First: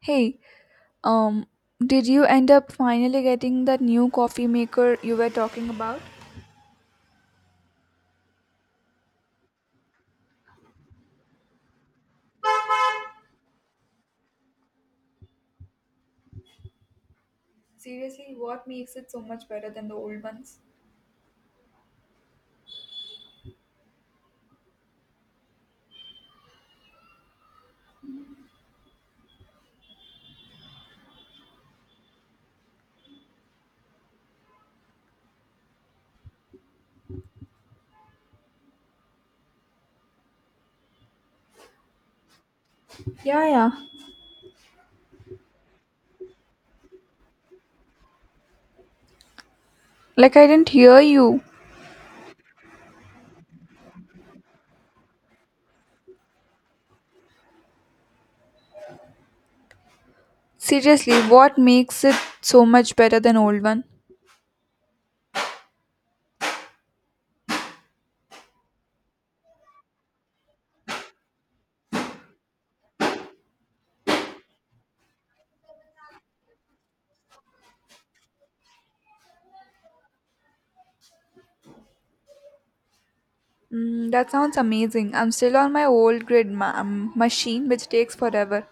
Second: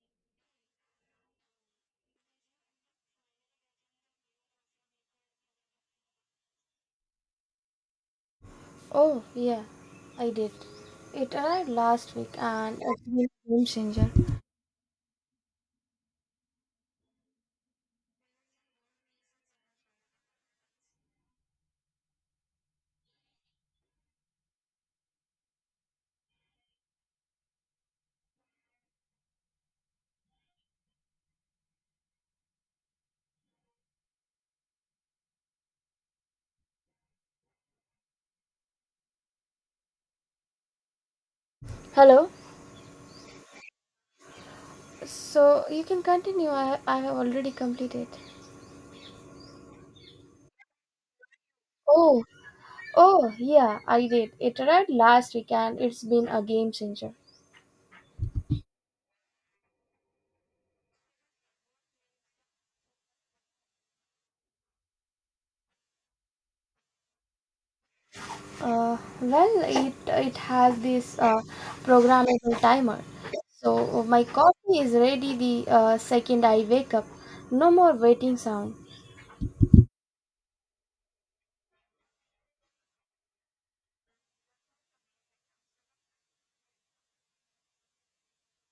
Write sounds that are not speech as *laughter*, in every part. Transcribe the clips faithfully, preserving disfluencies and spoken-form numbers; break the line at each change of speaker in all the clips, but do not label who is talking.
Hey, um, did you end up finally getting that new coffee maker you were talking about?
Oh, yeah, I did. It arrived last week and it's been a game changer.
Seriously, what makes it so much better than the old ones?
Hello?
Yeah, yeah.
So you can continue. I, I have already completed.
Like I didn't hear you.
Oh, oh, yeah, I did. It arrived last week and it's been a game changer.
Seriously, what makes it so much better than old one?
Uh, well, it, it has this uh, programmable timer. So my coffee is ready the uh, second I wake up. No more waiting sound.
Mm, that sounds amazing. I'm still on my old grid ma- um, machine, which takes forever.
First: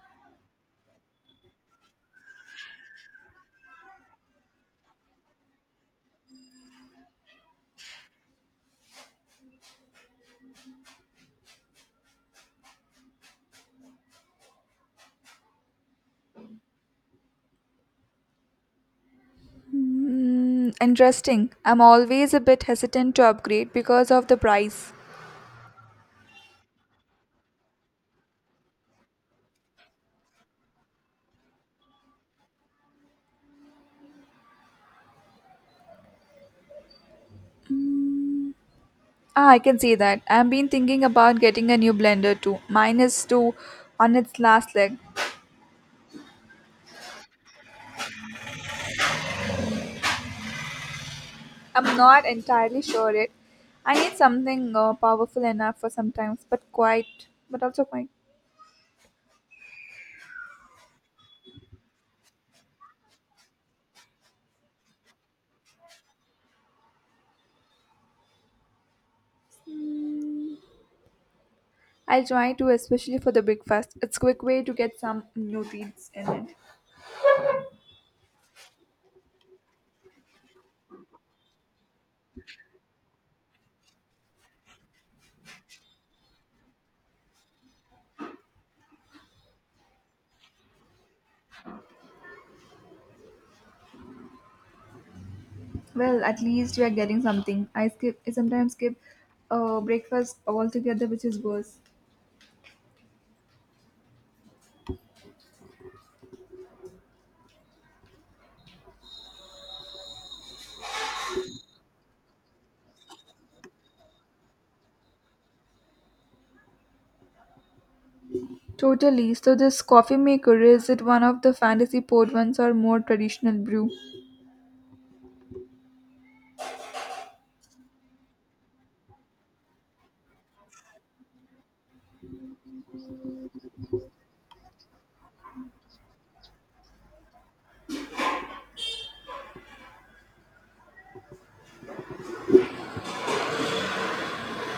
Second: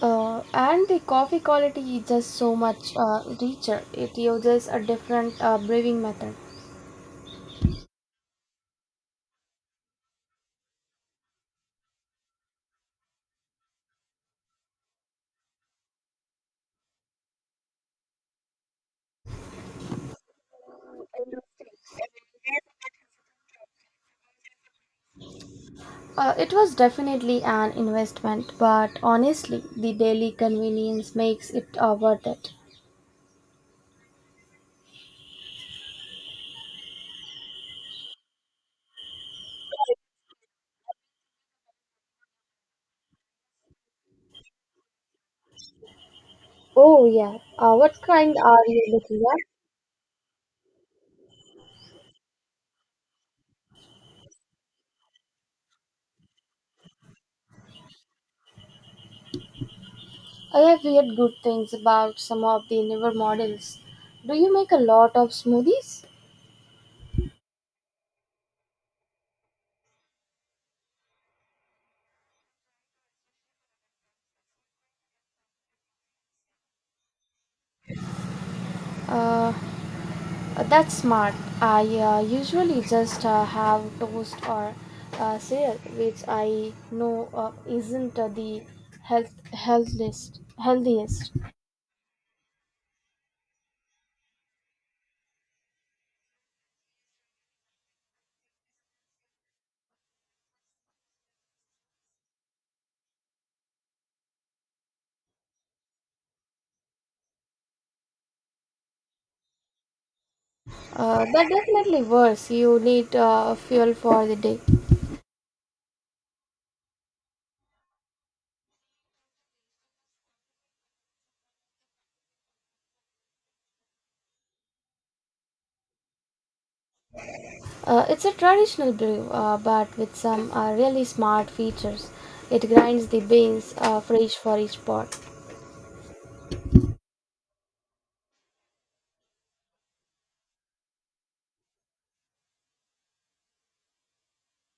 Uh, and the coffee quality is just so much uh, richer. It uses a different uh, brewing method.
Mm, interesting. I'm always a bit hesitant to upgrade because of the price.
Uh, it was definitely an investment, but honestly, the daily convenience makes it uh, worth it.
Ah, I can see that. I've been thinking about getting a new blender too. Mine is too on its last leg.
Oh, yeah. Uh, what kind are you looking at?
I'm not entirely sure it. I need something uh, powerful enough for sometimes, but quite, but also quite.
I have heard good things about some of the newer models. Do you make a lot of smoothies?
Mm, I'll try to, especially for the breakfast. It's quick way to get some new things in it.
Uh, Uh, that's smart. I uh, usually just uh, have toast or uh, cereal, which I know uh, isn't uh, the health healthiest. Healthiest,
Well, at least we are getting something. I skip. I sometimes skip uh, breakfast altogether, which is worse.
uh, but definitely worse. You need uh, fuel for the day.
Totally. So this coffee maker is it one of the fantasy port ones or more traditional brew?
Uh, it's a traditional brew, uh, but with some uh, really smart features. It grinds the beans uh, fresh for each pot.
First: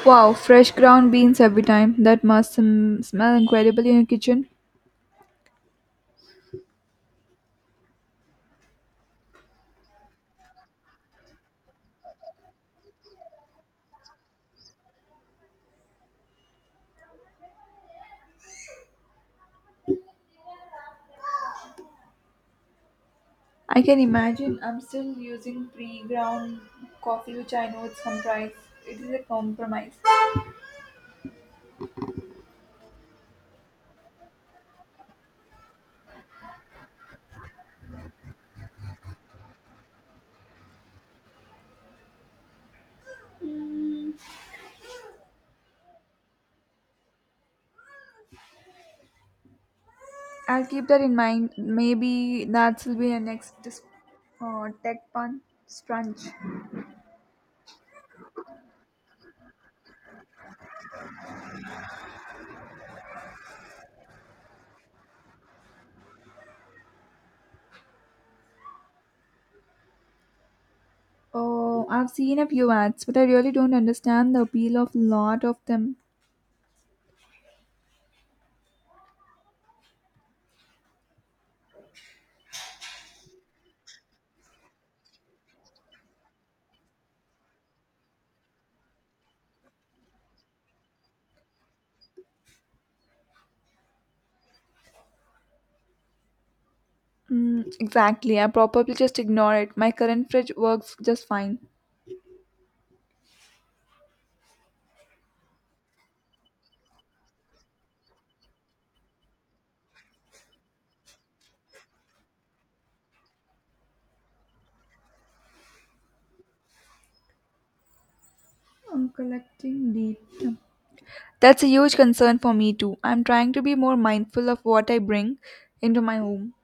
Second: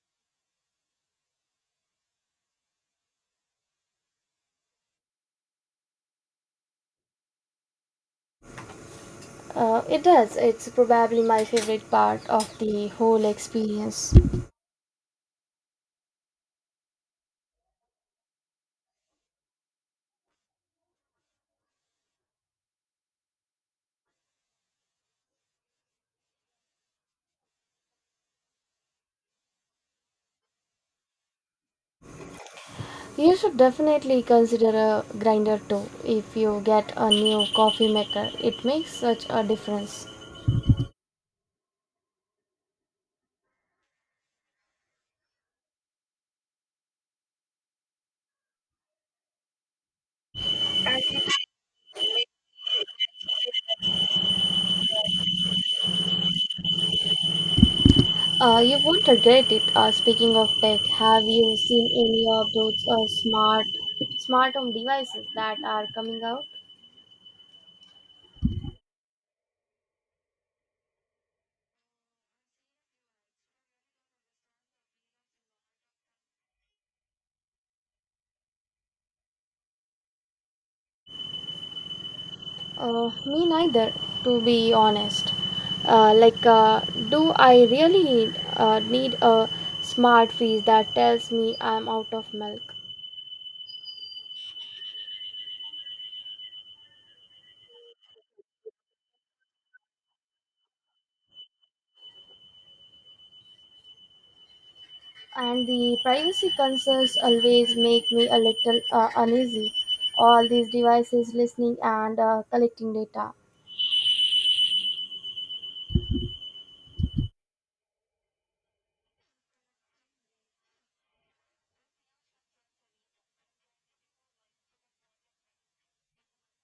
Wow, fresh ground beans every time. That must sm- smell incredible in your kitchen.
Uh, it does. It's probably my favorite part of the whole experience.
I can imagine. I'm still using pre-ground coffee, which I know it's comprise. It is a compromise.
You should definitely consider a grinder too if you get a new coffee maker. It makes such a difference.
I'll keep that in mind. Maybe that will be a next dis- uh, tech pun scrunch.
Uh, you won't regret it. Uh, speaking of tech, have you seen any of those uh, smart smart home devices that are coming out?
Oh, I've seen a few ads, but I really don't understand the appeal of lot of them.
Uh, me neither, to be honest. Uh, like, uh, do I really need, uh, need a smart fridge that tells me I'm out of milk?
Mm, exactly. I probably just ignore it. My current fridge works just fine.
And the privacy concerns always make me a little uh, uneasy. All these devices listening and uh, collecting data.
I'm collecting data. That's a huge concern for me too. I'm trying to be more mindful of what I bring into my home.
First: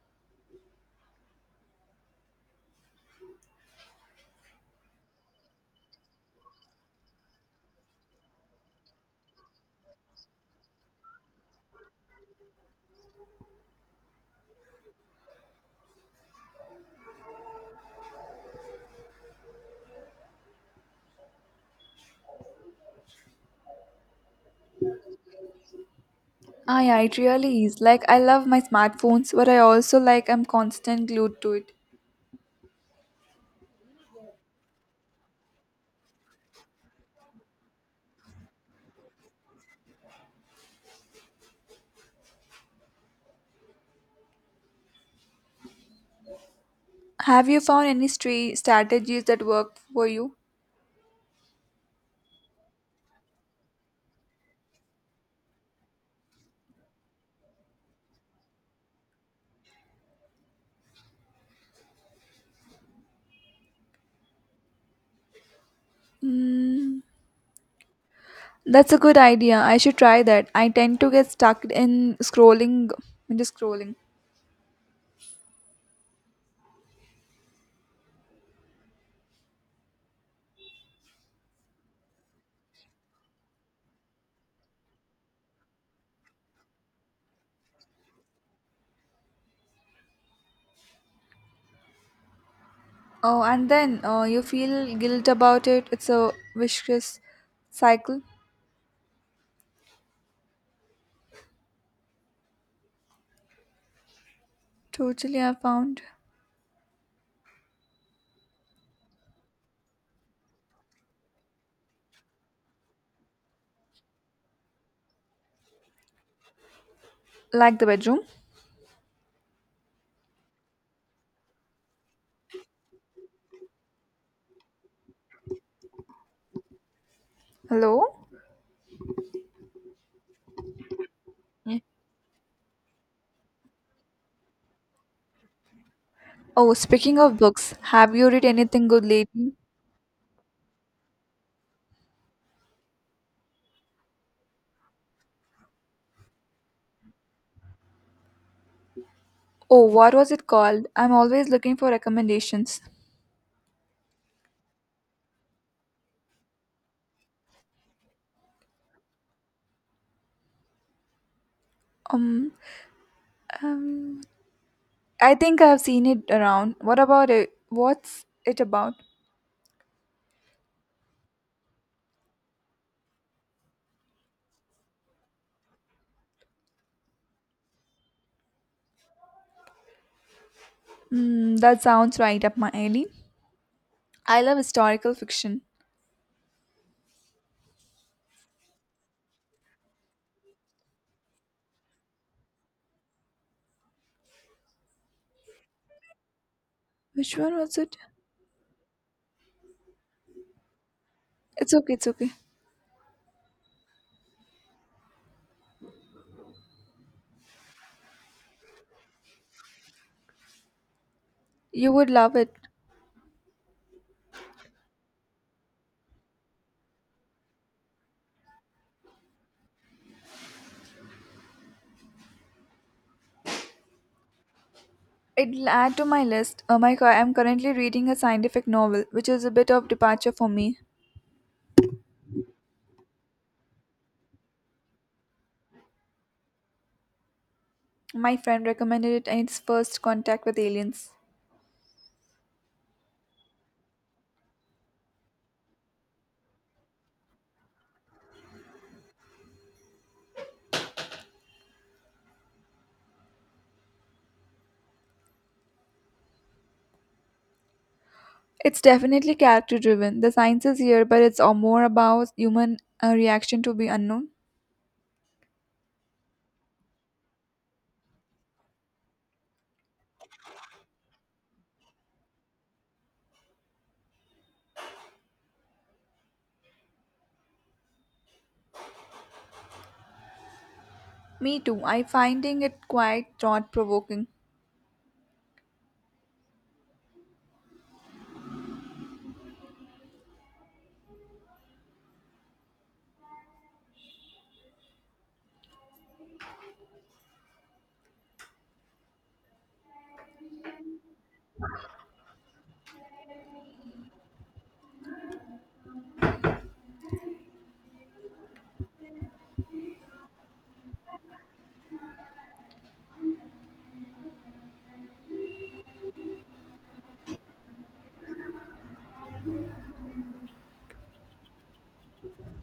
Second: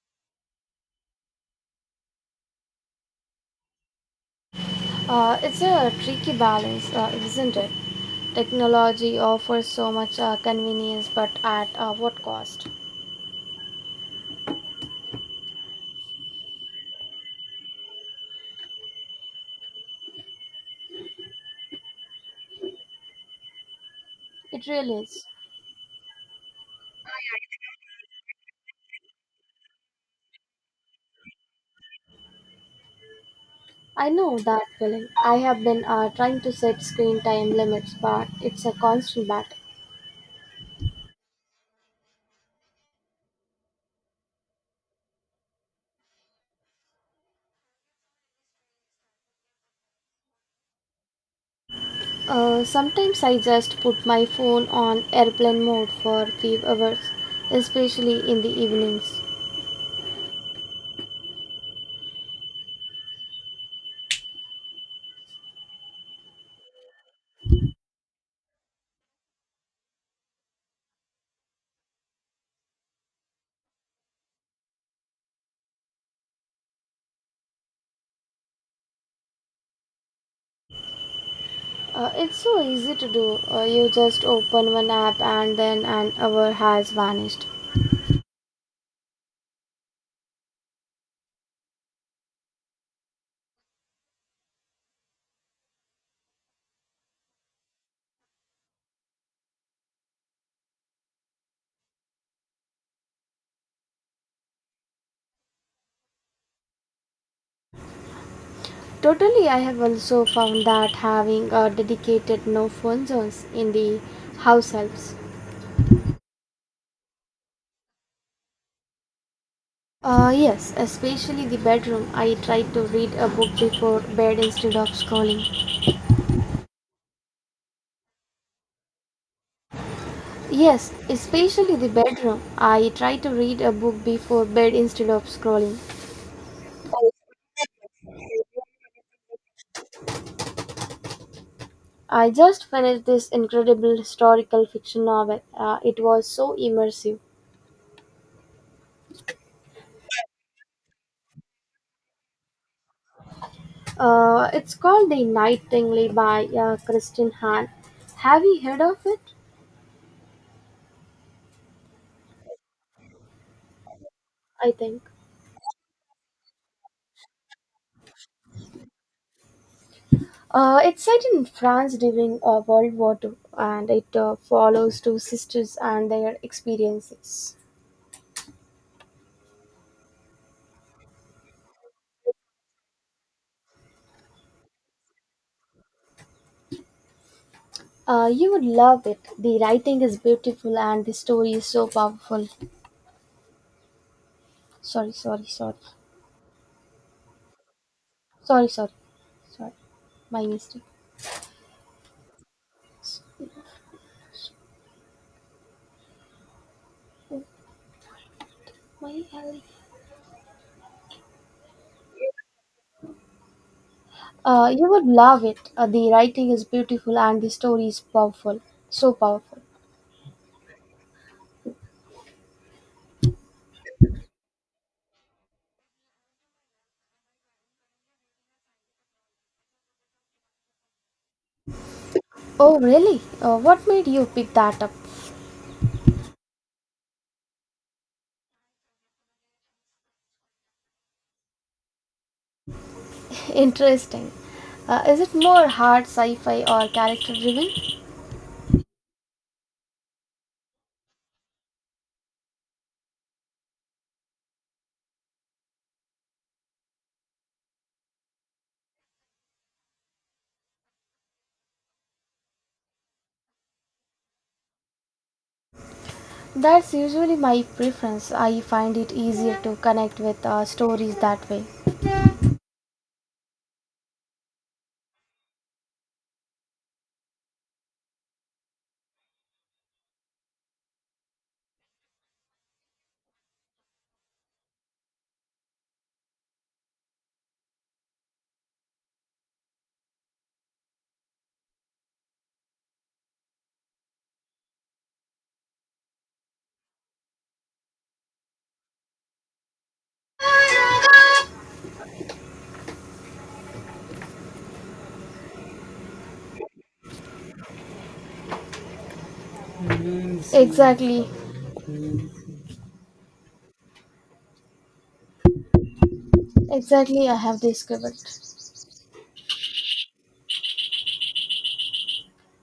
Uh, it's a tricky balance, uh, isn't it? Technology offers so much uh, convenience, but at uh, what cost? It really is.
Ah, yeah, it really is. Like, I love my smartphones, but I also like I'm constant glued to it.
I know that feeling. I have been uh, trying to set screen time limits, but it's a constant battle.
Have you found any stra- strategies that work for you?
Uh, sometimes I just put my phone on airplane mode for a few hours, especially in the evenings.
That's a good idea. I should try that. I tend to get stuck in scrolling, into scrolling.
Uh, it's so easy to do. Uh, you just open one app and then an hour has vanished.
Oh, and then uh, you feel guilt about it. It's a vicious cycle. Totally, I found.
Totally, I have also found that having a dedicated no phone zones in the house helps.
Like the bedroom.
Uh, yes, especially the bedroom. I try to read a book before bed instead of scrolling.
Hello?
Yes, especially the bedroom. I try to read a book before bed instead of scrolling.
Oh, speaking of books, have you read anything good lately?
I just finished this incredible historical fiction novel. Uh, it was so immersive.
Oh, what was it called? I'm always looking for recommendations.
Uh, it's called The Nightingale by uh, Kristen Hahn. Have you heard of it?
Mm, um,
I think.
I think I've seen it around. What about it? What's it about?
Uh, it's set in France during uh, World War two and it uh, follows two sisters and their experiences.
Mm, that sounds right up my alley. I love historical fiction.
Uh, you would love it. The writing is beautiful and the story is so powerful. Sorry, sorry, sorry.
Which one was it?
Sorry, sorry. Sorry. My mistake.
It's okay, it's okay.
My alley.
You would love it.
Uh, you would love it. Uh, the writing is beautiful and the story is powerful. So powerful.
It'll add to my list. Oh my god, I'm currently reading a scientific novel, which is a bit of departure for me.
Oh, really? Uh, what made you pick that up?
My friend recommended it in its first contact with aliens.
*laughs* Interesting. Uh, is it more hard sci fi or character driven?
It's definitely character driven. The science is here, but it's all more about human uh, reaction to be unknown.
That's usually my preference. I find it easier to connect with uh, stories that way.
Me too. I finding it quite thought provoking.
Exactly. Exactly, I have discovered.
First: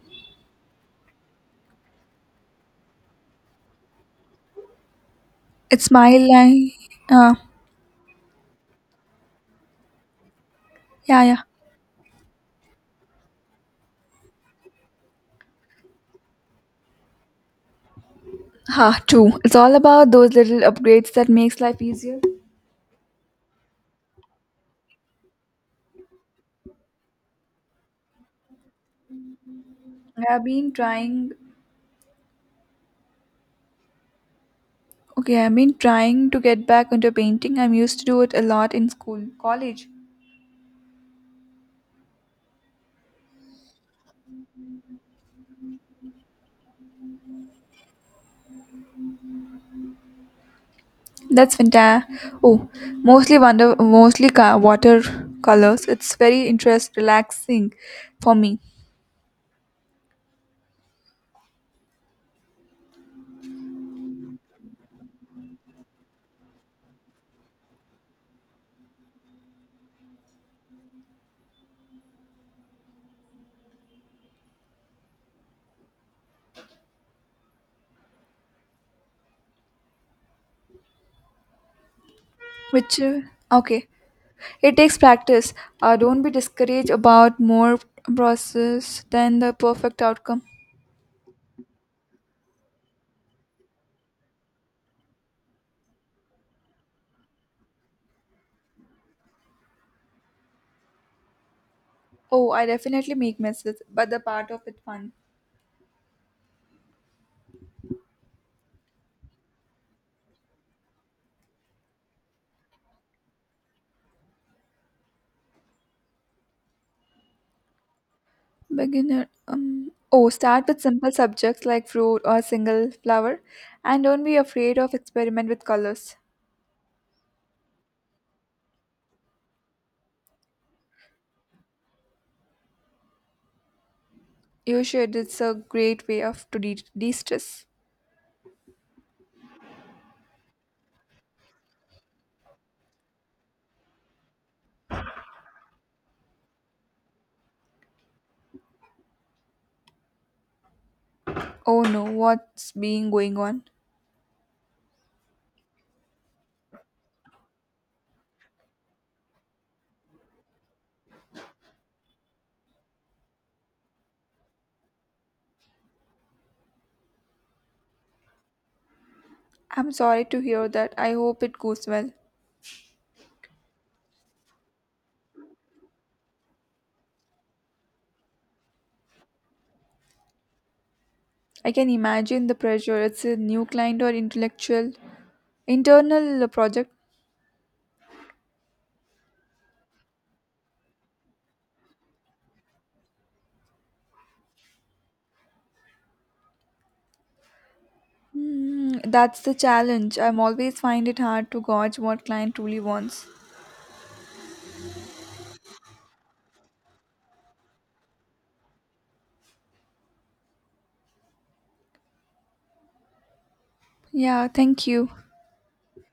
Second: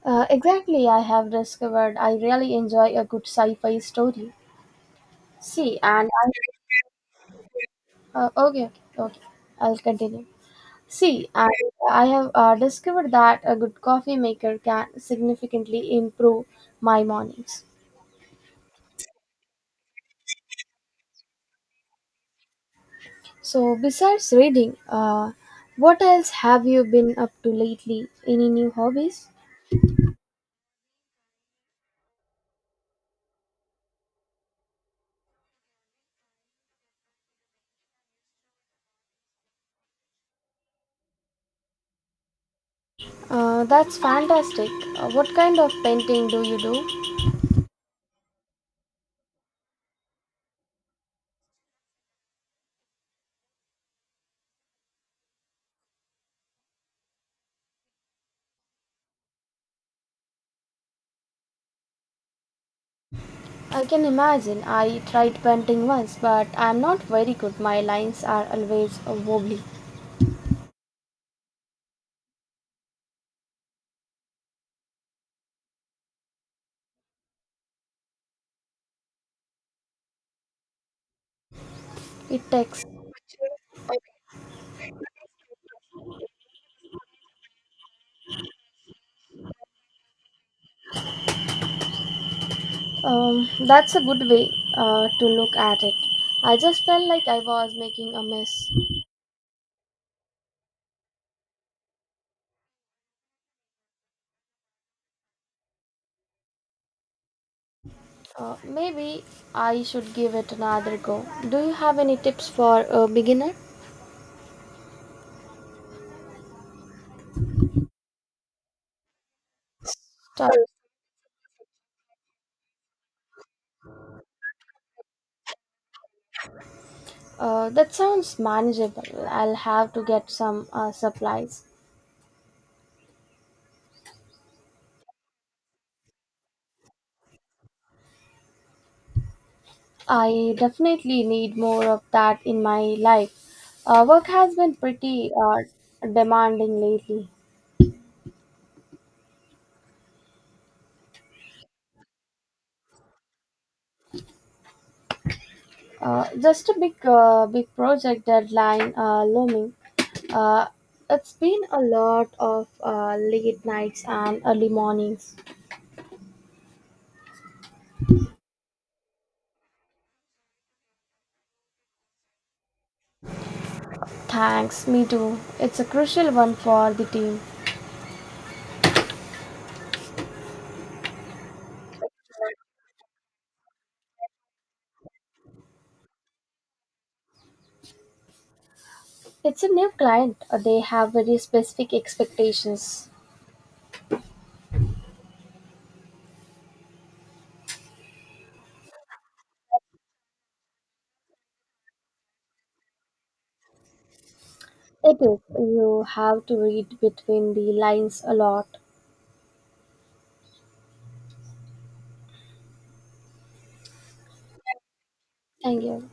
Uh, exactly, I have discovered I really enjoy a good sci-fi story. See,
It's
and
my
I
life. Uh,
uh, okay, okay, okay. I'll continue.
yeah,
See,
yeah.
and I have uh, discovered that a good coffee maker can significantly improve my mornings.
Ha, true. It's all about those little upgrades that makes life easier.
So, besides reading, uh, what else have you been up to lately? Any new hobbies?
I've been trying. Okay, I've been trying to get back into painting. I'm used to do it a lot in school, college.
Uh, that's fantastic. Uh, what kind of painting do you do?
That's fantastic. Oh, mostly wonder, mostly ca- water colors. It's very interest relaxing for me.
I can imagine. I tried painting once, but I'm not very good. My lines are always uh, wobbly. It takes.
Which uh, okay, it takes practice. Uh, don't be discouraged about more process than the perfect outcome.
Um, that's a good way uh, to look at it. I just felt like I was making a mess.
Oh, I definitely make messes, but the part of it fun.
Uh, maybe I should give it another go. Do you have any tips for a beginner?
Beginner. Um, oh,
Start.
start with simple subjects like fruit or single flower, and don't be afraid of experiment with colors.
Uh, that sounds manageable. I'll have to get some uh, supplies.
You should. It's a great way of to de- de-stress.
I definitely need more of that in my life. Uh, work has been pretty uh, demanding lately.
Oh no, what's being going on?
Uh, just a big, uh, big project deadline uh, looming. Uh, it's been a lot of uh, late nights and early mornings.
I'm sorry to hear that. I hope it goes well.
Thanks, me too. It's a crucial one for the team.
I can imagine the pressure. It's a new client or intellectual internal project.
It's a new client. Uh, They have very specific expectations.
Hmm, that's the challenge. I'm always find it hard to gauge what client truly wants.
It is. You have to read between the lines a lot.
Yeah, thank you.
Thank you.